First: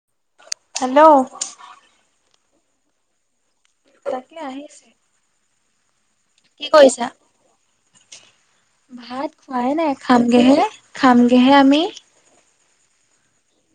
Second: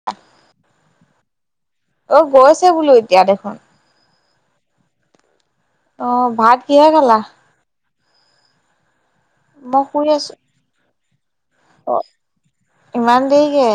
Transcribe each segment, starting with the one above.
[inaudible] Hello অ গৈছে বোলো এতিয়া দেখোন তাকে আহিছে অ' ভাত কি কিহে কৰিছা খালা ভাত খোৱাই মই নাই শুই আছো খামগেহে খামগেহে আমি অ ইমান দেৰিকে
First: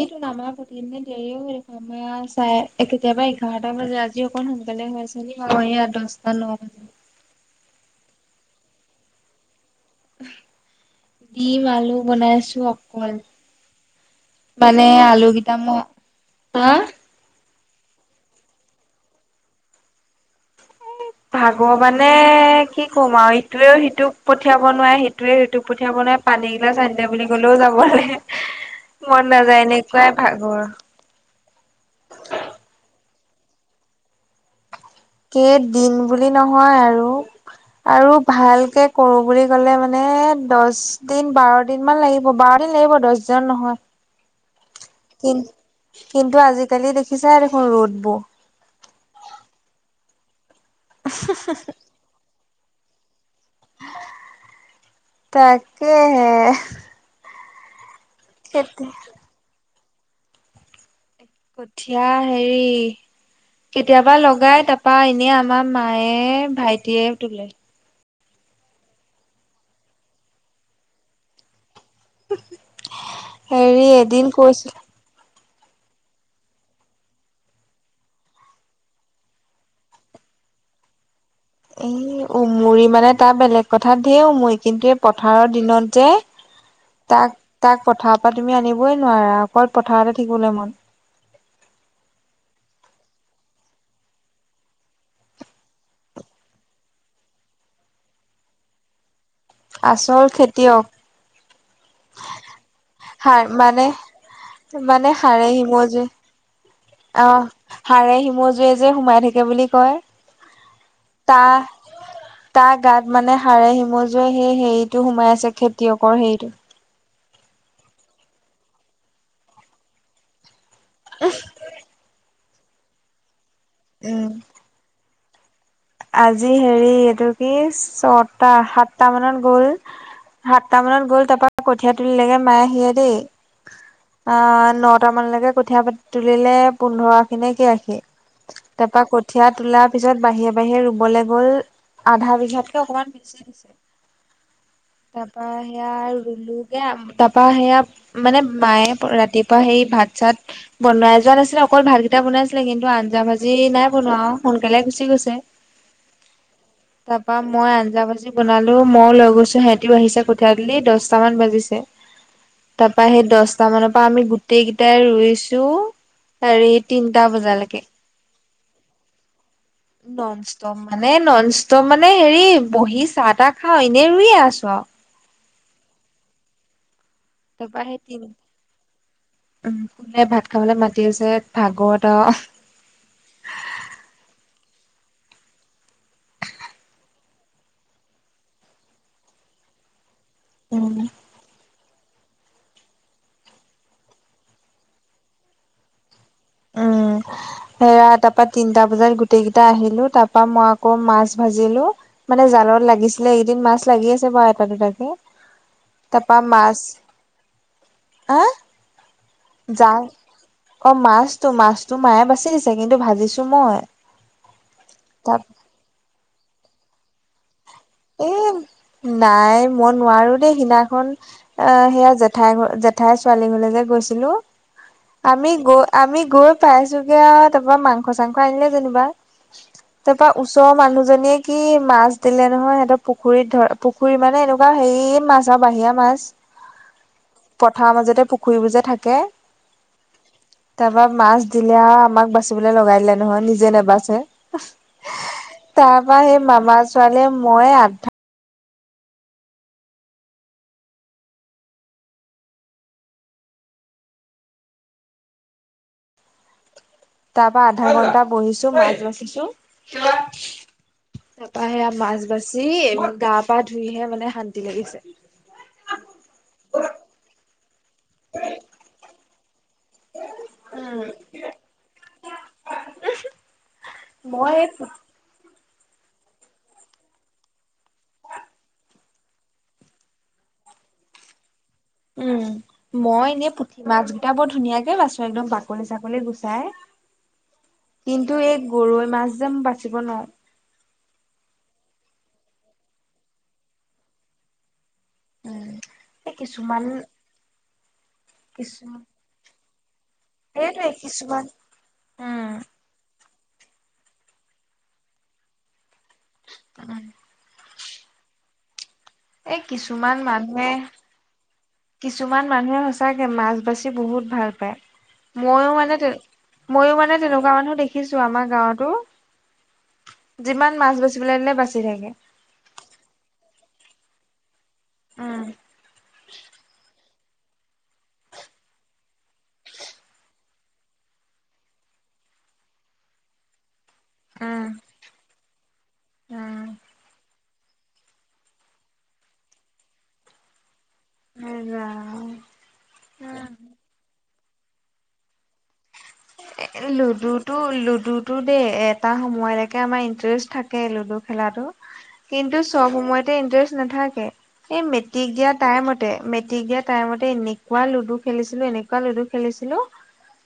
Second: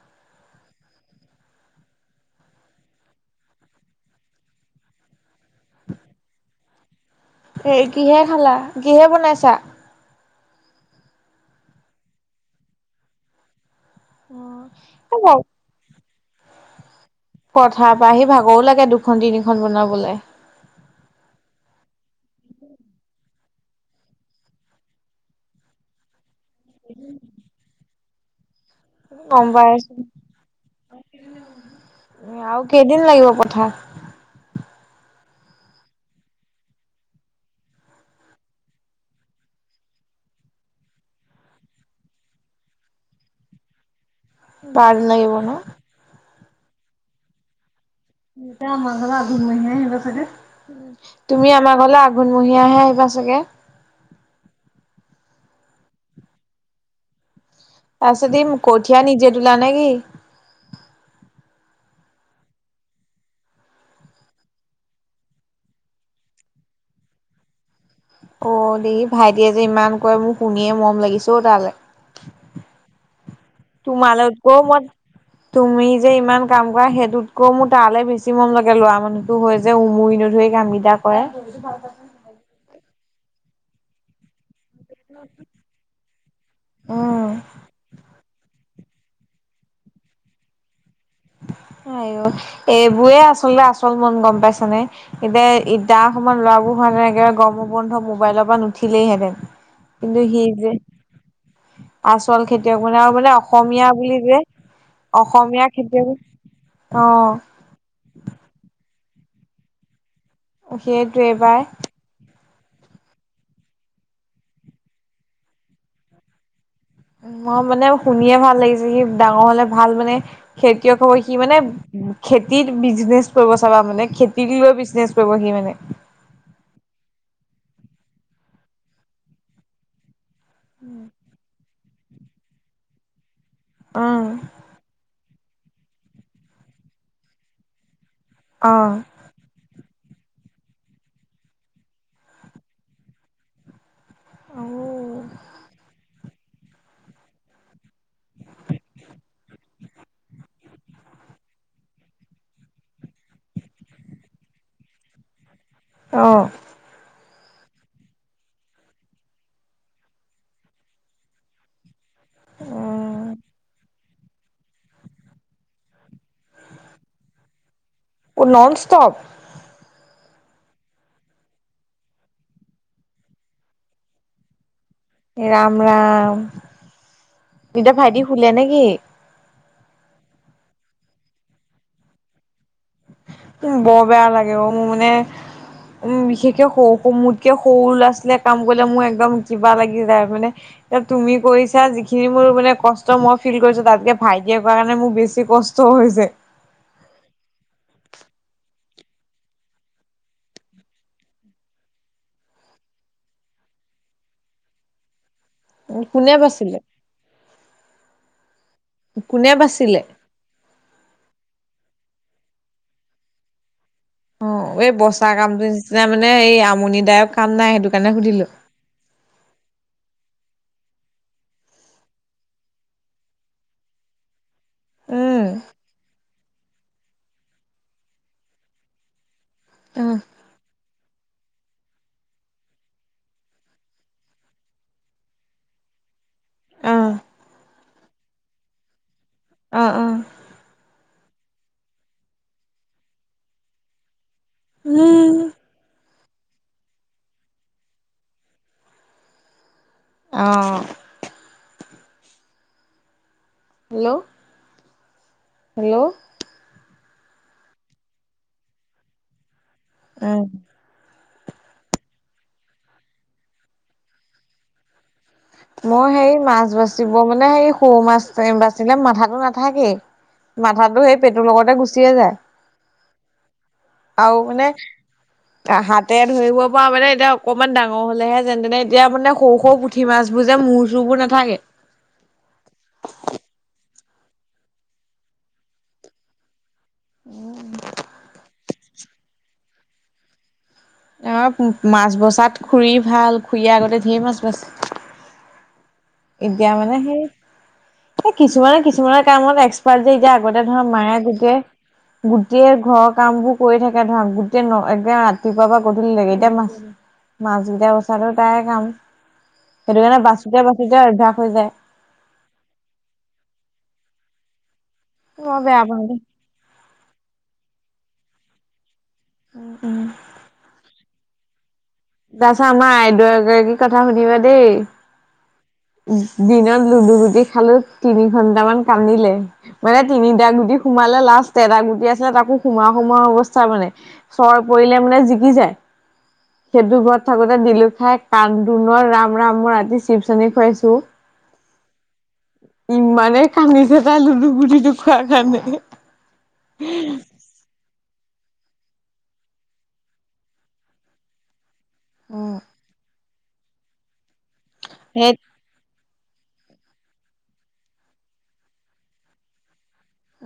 এইটো আমাৰ ঘৰত এনেয়ো দেৰিয়ে হয় দেখোন আমা এয়া চাৰে কেতিয়াবা এঘাৰটা বাজে আজি অকণ সোনকালে হৈছে এয়া দহটা ন এই কিহে খালা কিহে বনাইছা ডিম আলু বনাইছো অকল মানে অ আলু কিটা ম্ হা পথাৰ পৰা আহি ভাগৰো লাগে দুখন তিনিখন বনাবলে ভাগৰ মানে কি কম আৰু ইটোৱেও সিটোক পঠিয়াব নোৱাৰে সিটোৱে সিটোক পঠিয়াব নোৱাৰে পানী এগিলাচ আনিদে বুলি ক'লেও যাবলে হে হে মন গম পাই নাযায় আছো এনেকুৱাই ভাগৰ আৰু কেইদিন লাগিব পথাৰ কে দিন বুলি নহয় আৰু আৰু ভালকে কৰো বুলি ক'লে মানে দচ দিন বাৰ দিনমান লাগিব বাৰ দিন লাগিব দচদিনত নহয় বাৰদিন কি লাগিব ন কিন্তু আজিকালি দেখিছা দেখোন ৰ'দবোৰ যাম আমাৰ ঘৰলে আঘোনমহিয়া আহিবা চাগে তুমি আমাৰ ঘৰলে আহ গুণমহীয়াহে আহিবা চাগে তা্ কে্ হে্ পাছে তুমি কঠীয়া নিজে তুলা নে কি কঠিয়া হেৰি কেতিয়াবা লগাই তাৰাপা এনে আমাৰ মায়ে ভাইটিয়ে তোলে অ দেহি ভাইটিয়ে যে ইমান কৰে মোৰ শুনিয়ে মৰম লাগিছে অ তালে হেৰি তোমাৰ এদিন লগত কৈ কৈছিল মই তুমি যে ইমান কাম কৰা সেইটোতকৈও মোৰ তালৈ বেছি মন লাগে ল'ৰা মানুহটো হৈ যে উমুৰি নধৰি কাম কেইটা কৰে এই উমুৰি মানে তাৰ বেলেগ কথাত ঢেৰ উমৰি কিন্তু এই পথাৰৰ দিনত যে তাক তাক পথাৰৰ পৰা তুমি আনিব ক'বই নোৱাৰা অকল পথাৰতে থাকিবলৈ মন। আইঅ এইবোৰে আচলতে আচল মন গম পাইছানে। এতিয়া তাৰ সমান ল'ৰাবোৰ হোৱা হেতেন এনেকে গৰমৰ বন্ধত মোবাইলৰ পৰা নুঠিলেই হেঁতেন আচল খেতিয়ক আচল খেতিয়ক মানে আৰু মানে সাৰ অসমীয়া বুলি যে অসমীয়া হয় যে খেতিয়ক অ' হাড়ে হিমজুৱে যে সোমাই থাকে বুলি কয়। সেইটোৱে পাই তাৰ তাৰ গাত মানে হাড়ে সিমজুৱে সেই হেৰিটো সোমাই আছে খেতিয়কৰ হেৰিটো। মই মানে শুনিয়ে ভাল লাগিছে সি ডাঙৰ হ'লে ভাল মানে খেতিয়ক হৈ সি মানে খেতিত বিজনেচ কৰিব চাবা মানে উম খেতিক লৈ বিজনেচ কৰিব সি মানে। আজি হেৰি এইটো কি ছটা, সাতটা মানত গ'ল সাতটা মানত গ'ল তাৰপা কঠীয়া তুলিলে গৈ মায়ে সিয়ে দেই অ' উম ন নটা মানলৈকে কঠীয়া পাতি তুলিলে পোন্ধৰ আখি নে কেই আখি, অহ তাৰপা ক কঠীয়া তোলাৰ পিছত বাহিৰে-বাহিৰে ৰুবলৈ গ'ল আধা বিঘাতকে অকনমান বেছি দিছে। তাৰাপা সেয়া আৰু ৰুলোগে তাৰপা সেয়া মানে মায়ে ৰাতিপুৱা সেই ভাত চাত বনাই যোৱা নাছিলে অকল ভাতকেইটা বনাইছিলে কিন্তু আঞ্জা ভাজি নাই বনোৱা সোনকালে গুচি গৈছে অ' তাৰপা মই আঞ্জা ভাজি বনালো ময়ো লৈ গৈছোঁ সিহঁতিও আহিছে কঠীয়া তুলি দছটা মান বাজিছে। তাৰপা সেই উম দছটা মানত তাৰপা আমি গোটেই কেইটাই ৰুইছোঁ হেৰি তিনিটা বজালেকে। অ' নন ষ্টপ। নন ষ্টপ মানে নন ষ্টপ মানে হেৰি বহি চাহ তাহ খাওঁ এনেই ৰুইয়ে আছোঁ আৰু এ ৰাম-ৰাম তাৰপা, সেই তিন নেকি? উম ভাত খাবলৈ মাতি আছে ভাগৰত আৰু উম বৰ বেয়া লাগে অ' মোৰ মানে উম বিশেষকে সৰু-সৰু মোতকে সৰু ল'ৰা- ছোৱালীয়ে কাম কৰিলে মোৰ একদম কিবা লাগি যায় মানে উম এতিয়া তুমি কৰিছা যিখিনি মোৰ মানে কষ্ট মই ফিল কৰিছোঁ তাতকে ভাইটিয়ে কৰা কাৰণে মোৰ বেছি কষ্ট হৈছে। উম [unintelligible] সেয়া তাৰপা তিনিটা বজাত গোটেই কেইটা আহিলোঁ তাৰপা মই আকৌ মাছ ভাজিলো। মানে জালত লাগিছিলে এইকেইদিন মাছ লাগি আছে বাৰু এটা-দুটাকে। কোনে তাৰপা বাচিলে মাছ এ কোনে বাচিলে? যাওঁ অ' মাছটো-মাছটো মায়ে বাচি দিছে কিন্তু ভাবিছোঁ মই। অ' এই বচা তাৰ কামটোৰ নিচিনা মানে এই আমনিদায়ক কাম নাই সেইটো কাৰণে এ সুধিলোঁ। নাই মই নোৱাৰোঁ দেই সিদিনাখন অ' সেয়া জেঠাই জেঠাইৰ ছোৱালী ঘৰলে যে গৈছিলোঁ আমি উম গৈ আমি গৈ পাইছোঁ গে আও তাৰপা মাংস চাংস আনিলে যেনিবা। অ তাৰপা ওচৰৰ মানুহজনীয়ে কি মাছ দিলে নহয় সেই পুখুৰীত ধৰা পুখুৰী মানে এনেকুৱা হেৰি মাছ আৰু বাহিৰা মাছ। অ পথাৰৰ মাজতে পুখুৰীবোৰ যে থাকে অ'-অ' তাৰপা মাছ দিলে আৰু আমাক বাচিবলৈ লগাই দিলে নহয় নিজে নাবাচে [unintelligible] তাৰপা সেই মামা ছোৱালীয়ে ময়ে আধা অ' হেল্ল' হেল্ল' তাৰ পৰা আধা ঘন্টা বহিছোঁ মাছ বাছিছো। উম। তাৰপা সেয়া মাছ বাচি গা -পা ধুইহে মানে শান্তি লাগিছে। মই হেৰি মাছ বাচিব মানে হেৰি সৰু মাছ বাচিলে মাথাতো নাথাকেই। উম, মাথাতো সেই পেটুৰ লগতে গুচিয়ে যায়। [inaudible] আৰু মই মানে হাতে ধৰিব পৰা মানে এতিয়া অকমান ডাঙৰ হ'লে হে যেন তেনে এতিয়া মানে সৰু সৰু পুঠি মাছবোৰ যে মূৰ চুৰবোৰ নাথাকে। উম মই এনেই পুঠি মাছ কেইটা বৰ ধুনীয়াকে বাছো একদম বাকলি চাকলি গুচাই। কিন্তু এই গৰৈ মাছ যে বাচিব নোৱাৰোঁ। অ মাছ বচাত খুৰি ভাল খুৰিয়ে আগতে ঢেই মাছ বাচিছিলে। উম। এই এতিয়া কিছুমান মানে সেই সে কিছুমানে কিছুমান কিছুমানৰ কামত এক্সপাৰ্ট যে এতিয়া আগতে ধৰা সেইটোৱে মায়ে কিছুমান গোটেই উম, গোটেই ঘৰৰ কাম বোৰ কৰি থাকে ধৰা গোটেই ন এগে ৰাতিপুৱাৰ পৰা গধূলি লেকে এতিয়া মাছ উম। মাছকেইটা বাচাতো তাই কাম। এই সেইটো কিছুমান কাৰণে বাচোতে মানুহে বাচোতে অভ্যাস হৈ যায় কিছুমান মানুহে সঁচাকে মাছ বাচি বহুত ভাল পায় মই মইয়ো বেয়া মানে পাওঁ দেই। মইয়ো মানে তেনেকুৱা মানুহ দেখিছোঁ আমাৰ গাঁৱতো যিমান মাছ বাছি টোলেনে বাচি থাকে। তাৰপিছত আমাৰ আইদেউ এগৰাকী কথা শুনিবা উম। দেই। দিনত লুডু গুটি খালোঁ তিনি ঘন্টামান কান্দিলে। মানে তিনিটা গুটি সোমালে লাষ্ট এটা গুটি আছিলে তাকো সোমাও সোমাও অৱস্থা মানে। চৰ পৰিলে মানে জিকি যায়। সেইটো ঘৰত থাকোতে দিলোঁ খাই কান্দোনৰ ৰাম ৰাম মই ৰাতি চিপচ আনি খুৱাইছোঁ। উম হুম। ইমানে কান্দিছে তাই লুডু গুটিটো খোৱাৰ কাৰণে। এ লুডুত তটো লুডু টো দেই এটা সময়লৈকে আমাৰ ইণ্টেৰেষ্ট থাকে লুডু খেলাতো উম। কিন্তু চব সময়তে ইণ্টাৰেষ্ট নাথাকে এই মেট্ৰিক সেই দিয়াত টাইমতে মেট্ৰিক দিয়া টাইমতে এনেকুৱা লুডু খেলিছিলোঁ এনেকুৱা লুডু খেলিছিলোঁ।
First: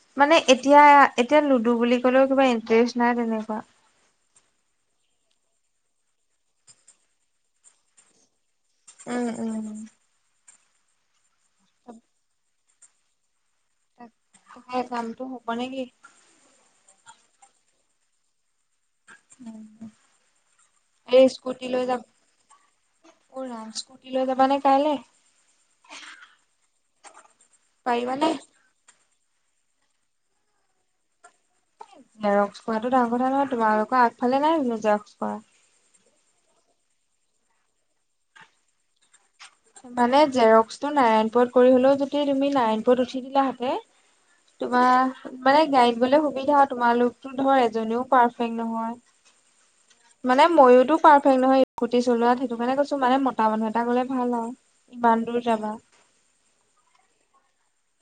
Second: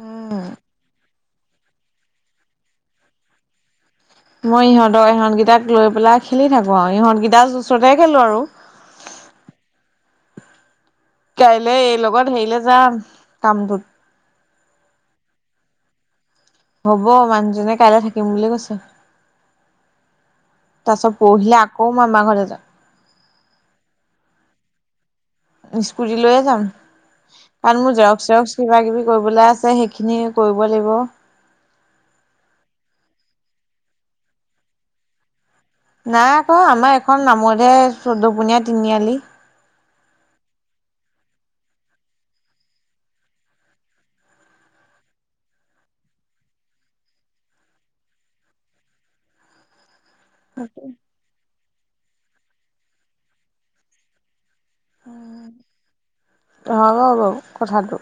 উম। মানে এতিয়া এতিয়া লুডু বুলি কলেও কিবা ইন্টাৰেষ্ট নাই তেনেকুৱা। মই ইহঁতৰ ইহঁতকেইটাক লৈ পেলাই খেলি থাকোঁ আৰু ইহঁতকেইটা ওচৰতে খেলোঁ আৰু। উম উম। কাইলে এই লগত হেৰিলে যাম কামটোত। হে কামটো হ'ব নেকি! হ'ব মানুহজনে কাইলে থাকিম বুলি কৈছে। উম। তাৰ পাছত পৰহিলে আকৌ মই মামা ঘৰলে যাম। অ ৰাম স্কুটি লৈ যাবা নে কাইলে? স্কুটি লৈয়ে যাম কাৰণ মোৰ জেৰক্স পাৰিবানে? চেৰক্স কিবা কিবি কৰিবলে আছে সেইখিনি কৰিব লাগিব। এ জেৰক্স কৰাটো ডাঙৰ কথা নহয় তোমালোকৰ আগফালে নাই জানোঁ জেৰক্স কৰা। নাই আকৌ আমাৰ এখন নামতহে চৌধ্য পোনীয়া তিনিআলি। মানে জেৰক্স টো নাৰায়ণপুৰত কৰি হ'লেও যদি তুমি নাৰায়ণপুৰত উঠি দিলা হাতে তোমাৰ মানে গাড়ীড গ'লে সুবিধা তোমালোকতো ধৰ এজনীও পাৰফেক্ট নহয়। মানে ময়োতো পাৰফেক্ট নহয় কুটি চলোৱাত সেইটো কাৰণে কৈছোঁ মানে মতা মানুহ এটা গ'লে ভাল আৰু। ইমান দূৰ যাবা। হ'ব বাৰু কথাটো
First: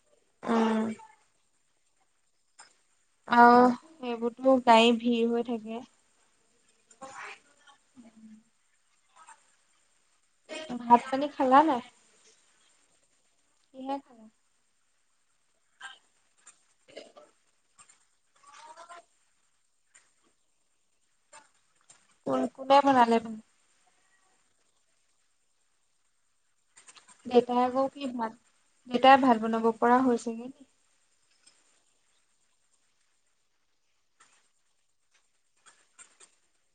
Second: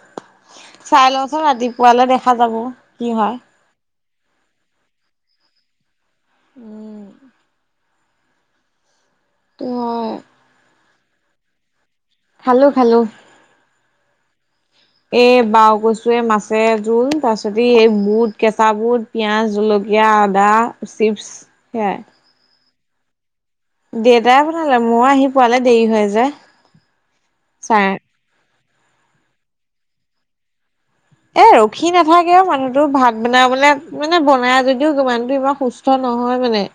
উম চাই লওঁচোন ৰাতিপুৱালে দেখা যাব। কি হয়। আহ সেইবোৰত মোৰ গাড়ী ভিৰ হৈ থাকে উম। সেইটো হয়। ভাত পানী খালা নে? খালোঁ খালোঁ! এনে। এ বাও কছুৱে মাছে জোল তাৰ পিছত ই বুট কেঁচা বুট। পিঁয়াজ, জলকীয়া, আদা, চিপছ সেয়াই। কোন কোনে বনালে মানে? দেউতাই বোনালে, মই আহি পোৱালে দেৰি হৈ যায়। দেউতাই আকৌ কি ভাত, দেউতাই ভাত বনাব পৰা হৈছেগে নেকি? এ ৰখি নাথাকেও মানুহতো ভাত বনাবলৈ মানে বনাই যদিও মানুহটো ইমান সুস থ নহয় মানে।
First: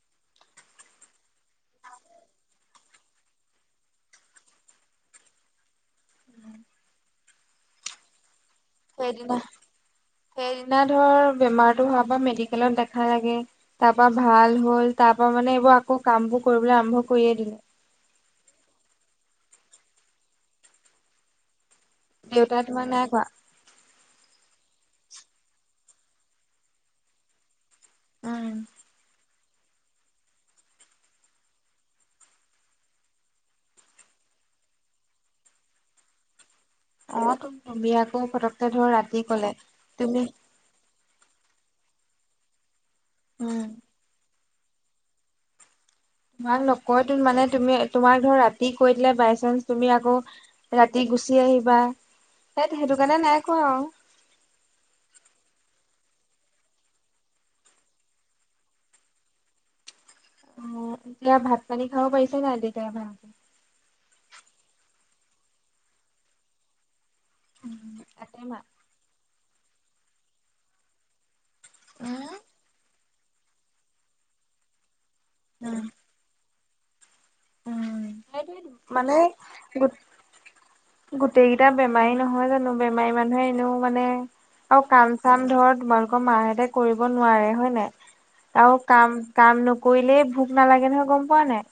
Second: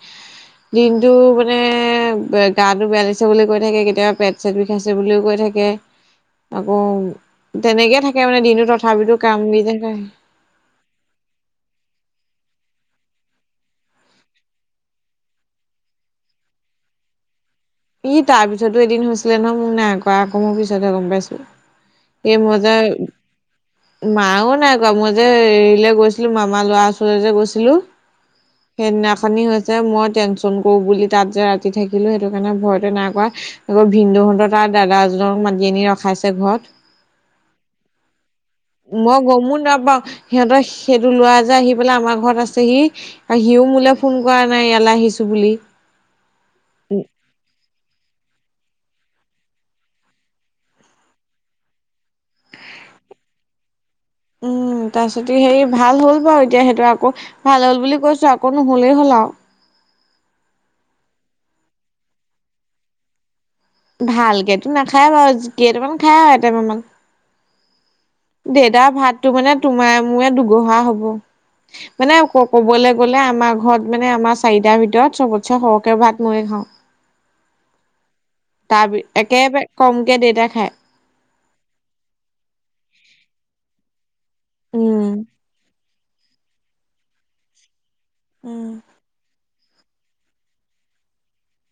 দিনটো মানে বে গাটো বেয়া লাগিছে বুলি কৈ থাকে কেতিয়াবা পেট চেট বিষাইছে বুলিও কৈ থাকে আকৌ তেনেকে থাকে মানে দিনটো ত সেইদিনা, সেইদিনা ধৰ বেমাৰটো হোৱাৰ বা মেডিকেলত দেখালে গে। তাৰ পৰা ভাল হ'ল, তাৰ পৰা মানে এইবোৰ আকৌ কামবোৰ কৰিবলৈ আৰম্ভ কৰিয়ে দিলে। ই তাৰ পিছতো এদিন হৈছিলে ন মোক নাই কোৱা আকৌ পিছতহে গম পাইছো। এই মই দেউতাই যে তোমাক নাই কোৱা? মাও নাই কোৱা মই যে এৰিলে গৈছিলো মামাৰ ল'ৰা ওচৰ যে গৈছিলো? উম, সেইদিনাখনি হৈছে মই টেনচন কৰো বুলি তাত যে ৰাতি থাকিলো সেইটো সেইকাৰণে ভয়তে নাই কোৱা আকৌ ভিনদহঁত তাৰ দাদা এজনক মাতি আনি ৰখাইছে ঘৰত। অ তুমি আকৌ পটককে ধৰ মই ৰাতি কলে গমো নাপাওঁ তুমি সিহঁতৰ সেইটো লোৱা যে আহি পেলাই আমাৰ ঘৰত আছেহি আৰু উম, সিও মোলৈ ফোন কৰা নাই ইয়ালৈ আহিছোঁ বুলি। তোমাক নকয়টোন মানে তুমি তোমাক ধৰ ৰাতি কৈ দিলে বাই চানস তুমি আকৌ ৰাতি গুচি আহিবা, সেইট সেইটো কাৰণে নাই কোৱা আৰু। উম তাৰপিছতে সেইৰি ভাল হ'ল বাৰু এতিয়া সেইটো আকৌ ভাল হ'ল বুলি কৈছো আকৌ নুহুলেই হ'ল আৰু। অ এতিয়া ভাত - পানী খাব পাৰিছে নাই তেতিয়া ভালকে? ভালকেতো নাখায় বাৰু জুতি কেইটামান খাই আৰু এতেপামান। উম, তাতে মা দেউতাৰ ভাতটো মানে তোমাৰ মো দুগহা হব মানে ক কবলে গলে আমাৰ ঘৰত মানে আমাৰ চাৰিটাৰ ভিতৰত চবতচে উম, সৰহকে ভাত ময়ে খাওঁ। উম। সেইটোৱে তাৰি একেবাৰে কমকে দেউতাই খায়। গোটেইকিটা বেমাৰী নহয় জানো বেমাৰী মানুহে এনেও মানে আৰু কাম - উম। চাম ধৰ তোমালোকৰ মাহঁতে কৰিব নোৱাৰে হয় নে? আৰু উম কাম কাম নকৰিলেই ভোক নালাগে নহয় গম পোৱা নাই?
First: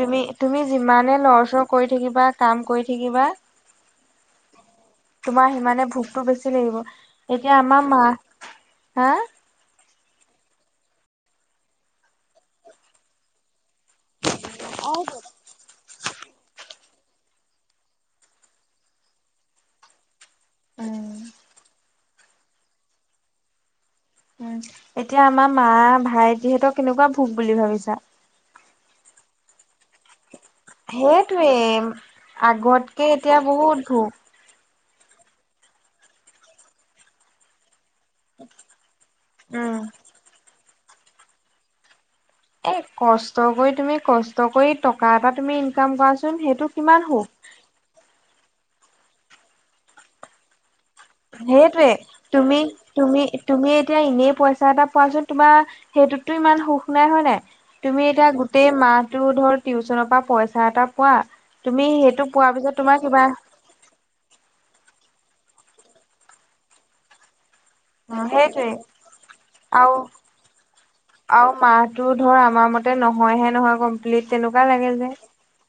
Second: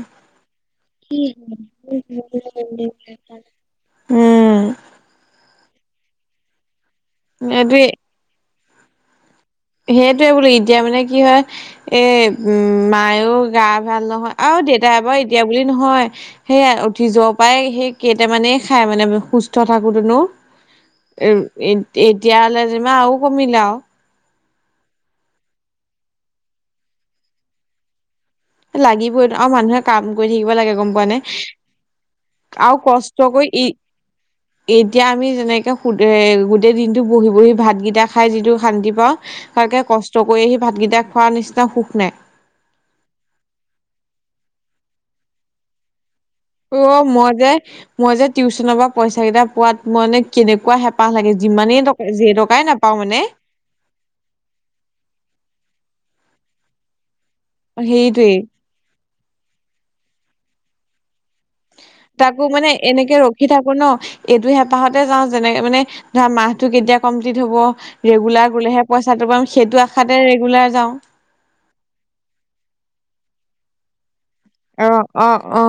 তুমি তুমি যিমানে লৰচৰ কৰি থাকিবা কাম কৰি থাকিবা উম। তোমাৰ সিমানে ভোকটো বেছি লাগিব এতিয়া আমাৰ এইটোৱে মা হা! সেইটোৱে বোলো এতিয়া মানে কি হয়, এ উম মায়ও গা ভাল নহয়। আৰু দেউতা বাৰু উম এতিয়া বুলি নহয়। সেয়াই উঠি যোৱা পৰাই সেই কেইটামানে খাই মানে সুস্থ থাকোতেনো। এ উম এ এতিয়া হলে যেমা আৰু কমিল আৰু। উম এতিয়া আমাৰ মা, ভাইটিহতক কেনেকুৱা ভোক বুলি ভাবিছা? লাগিবই আৰু মানুহে কাম কৰি থাকিব লাগে গম পোৱা নে? এম আৰু কষ্ট কৰি ই এতিয়া আমি যেনেকে শুদে গোটেই দিনটো বহি বহি ভাতগিটা খাই যিটো শান্তি পাওঁ উম ভালকে কষ্ট কৰি আহি ভাতকেইটা খোৱাৰ নিচিনা সুখ নাই। এ কষ্ট কৰি তুমি কষ্ট কৰি টকা এটা তুমি ইনকাম কৰা অ মই যে, মই যে টিউচনৰ পৰা পইচাগিটা পোৱাত মানে কেনেকুৱা হেপ পাঁহ লাগে যিমানেই সেইটোৱে টকা যে তুমি টকাই নাপাওঁ মানে? তুমি তুমি এতিয়া এনেই পইচা এটা পোৱাচোন তোমাৰ সেইটোতটো ইমান সুখ নাই হয় নাই? তুমি এতিয়া সেইটোৱেই গোটেই মাহটো ধৰ টিউচনৰ পৰা পইচা এটা পোৱা। তুমি সেইটো তাকো পোৱাৰ মানে পিছত তোমাৰ এনেকে কিবা ৰখি থাকো ন এইটো হেঁপাহতে যাও যেনেকে মানে ধৰা মাহটো কেতিয়া কমপ্লিট হব। ৰেগুলাৰ সেইটোৱে গলেহে পইচাটো পাম সেইটো আশাতে ৰেগুলাৰ যাওঁ। আও মাহটো ধৰ আমাৰ মতে নহয়হে নহয় কমপ্লিট তেনেকোৱা অ লাগে যে। অ অ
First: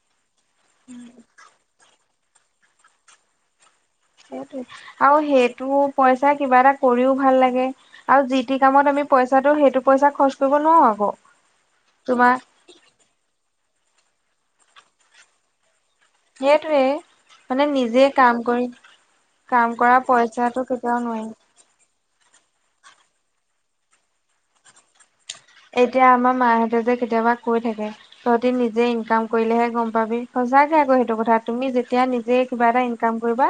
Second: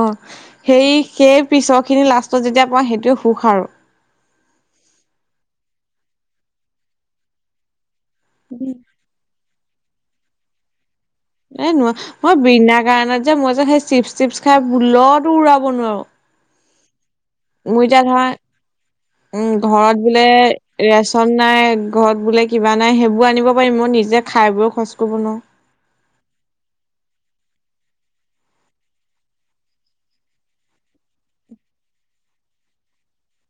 সেই সেই পিছৰখিনি লাষ্টত যেতিয়া পোৱা সেইটোৱে সুখ আৰু। সেইটোৱে আৰু সেইটো পইচা কিবা এটা কৰিও ভাল লাগে আৰু যি তি কামত আমি পইচাটো সেইটো পইচা খৰচ কৰিব নোৱাৰো আকৌ এ নোৱা মই তোমাৰ বিণা কাৰণত যে মই যে সেই চিপছ টিপছ খাই ভুলতো উৰাব নোৱাৰো। সেইটোৱে। মানে মোৰ নিজে এতিয়া কাম কৰি ধৰা উম কাম কৰা ঘৰত বোলে পইচাটো কেতিয়াও নোৱাৰি ৰেচন নাই ঘৰত বোলে কিবা নাই সেইবোৰ আনিব পাৰিম মই নিজে খাই বৈ খৰচ কৰিব নোৱাও। এতিয়া আমাৰ মাহঁতে যে কেতিয়াবা কৈ থাকে। তহঁতি নিজে ইনকাম কৰিলেহে গম পাবি সঁচাকে আকৌ সেইটো কথা তুমি যেতিয়া নিজে কিবা এটা ইন কাম কৰিবা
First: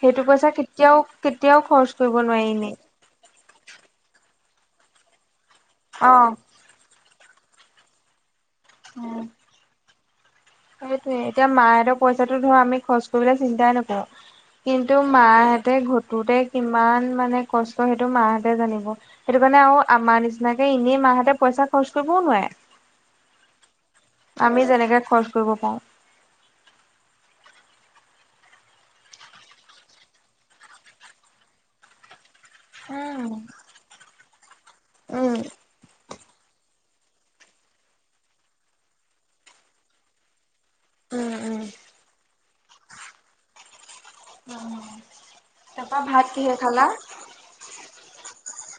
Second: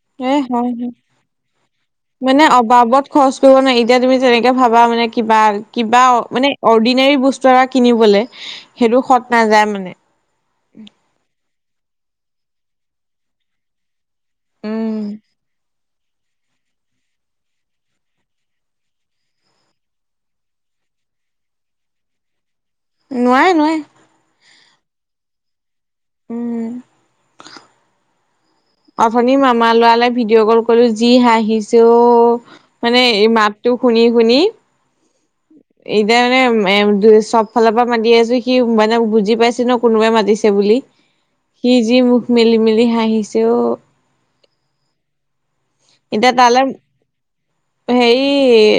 সেইটো এ পইচা হয় হয় কেতিয়াও কেতিয়াও খৰচ কৰিব মানে নোৱাৰি এনেই। অবাবত খৰচ কৰিব নোৱাৰি এতিয়া তুমি তেনেকে ভাবা মানে কিবা কিবা অ মানে অৰ্ডিনেৰী বস্তু এটা কিনিবলে সেইটো সত নাযায় মানে। সেইটোয়ে এতিয়া মাহঁতৰ পইচাতো ধৰ আমি খৰচ কৰিবলে চিন্তাই নকৰো। উম কিন্তু মাহেঁতে ঘটোতে কিমান মানে কষ্ট সেইটো মাহঁতে জানিব। সেইটো কাৰণে আৰু আমাৰ নিচিনাকে এনেই মাহঁতে পইচা খৰচ কৰিবও নোৱাৰে। নোৱাৰে নোৱাৰে। আমি যেনেকে খৰচ কৰিব পাৰো। উম। অথনি মামা লৰালে ভিডিঅ' কল কৰিলো যি হাঁহিছে অও মানে উম মাত টো শুনি শুনি। উম। এতিয়া মানে এ চব ফালৰ পৰা মাতি আছো সি মানে বুজি পাইছে ন কোনোবাই মাতিছে বুলি উম সি যি মুখ মেলি মেলি হাঁহিছে অ। উম তাৰপা এতিয়া ভাত কিহে তালে খালা? হেৰি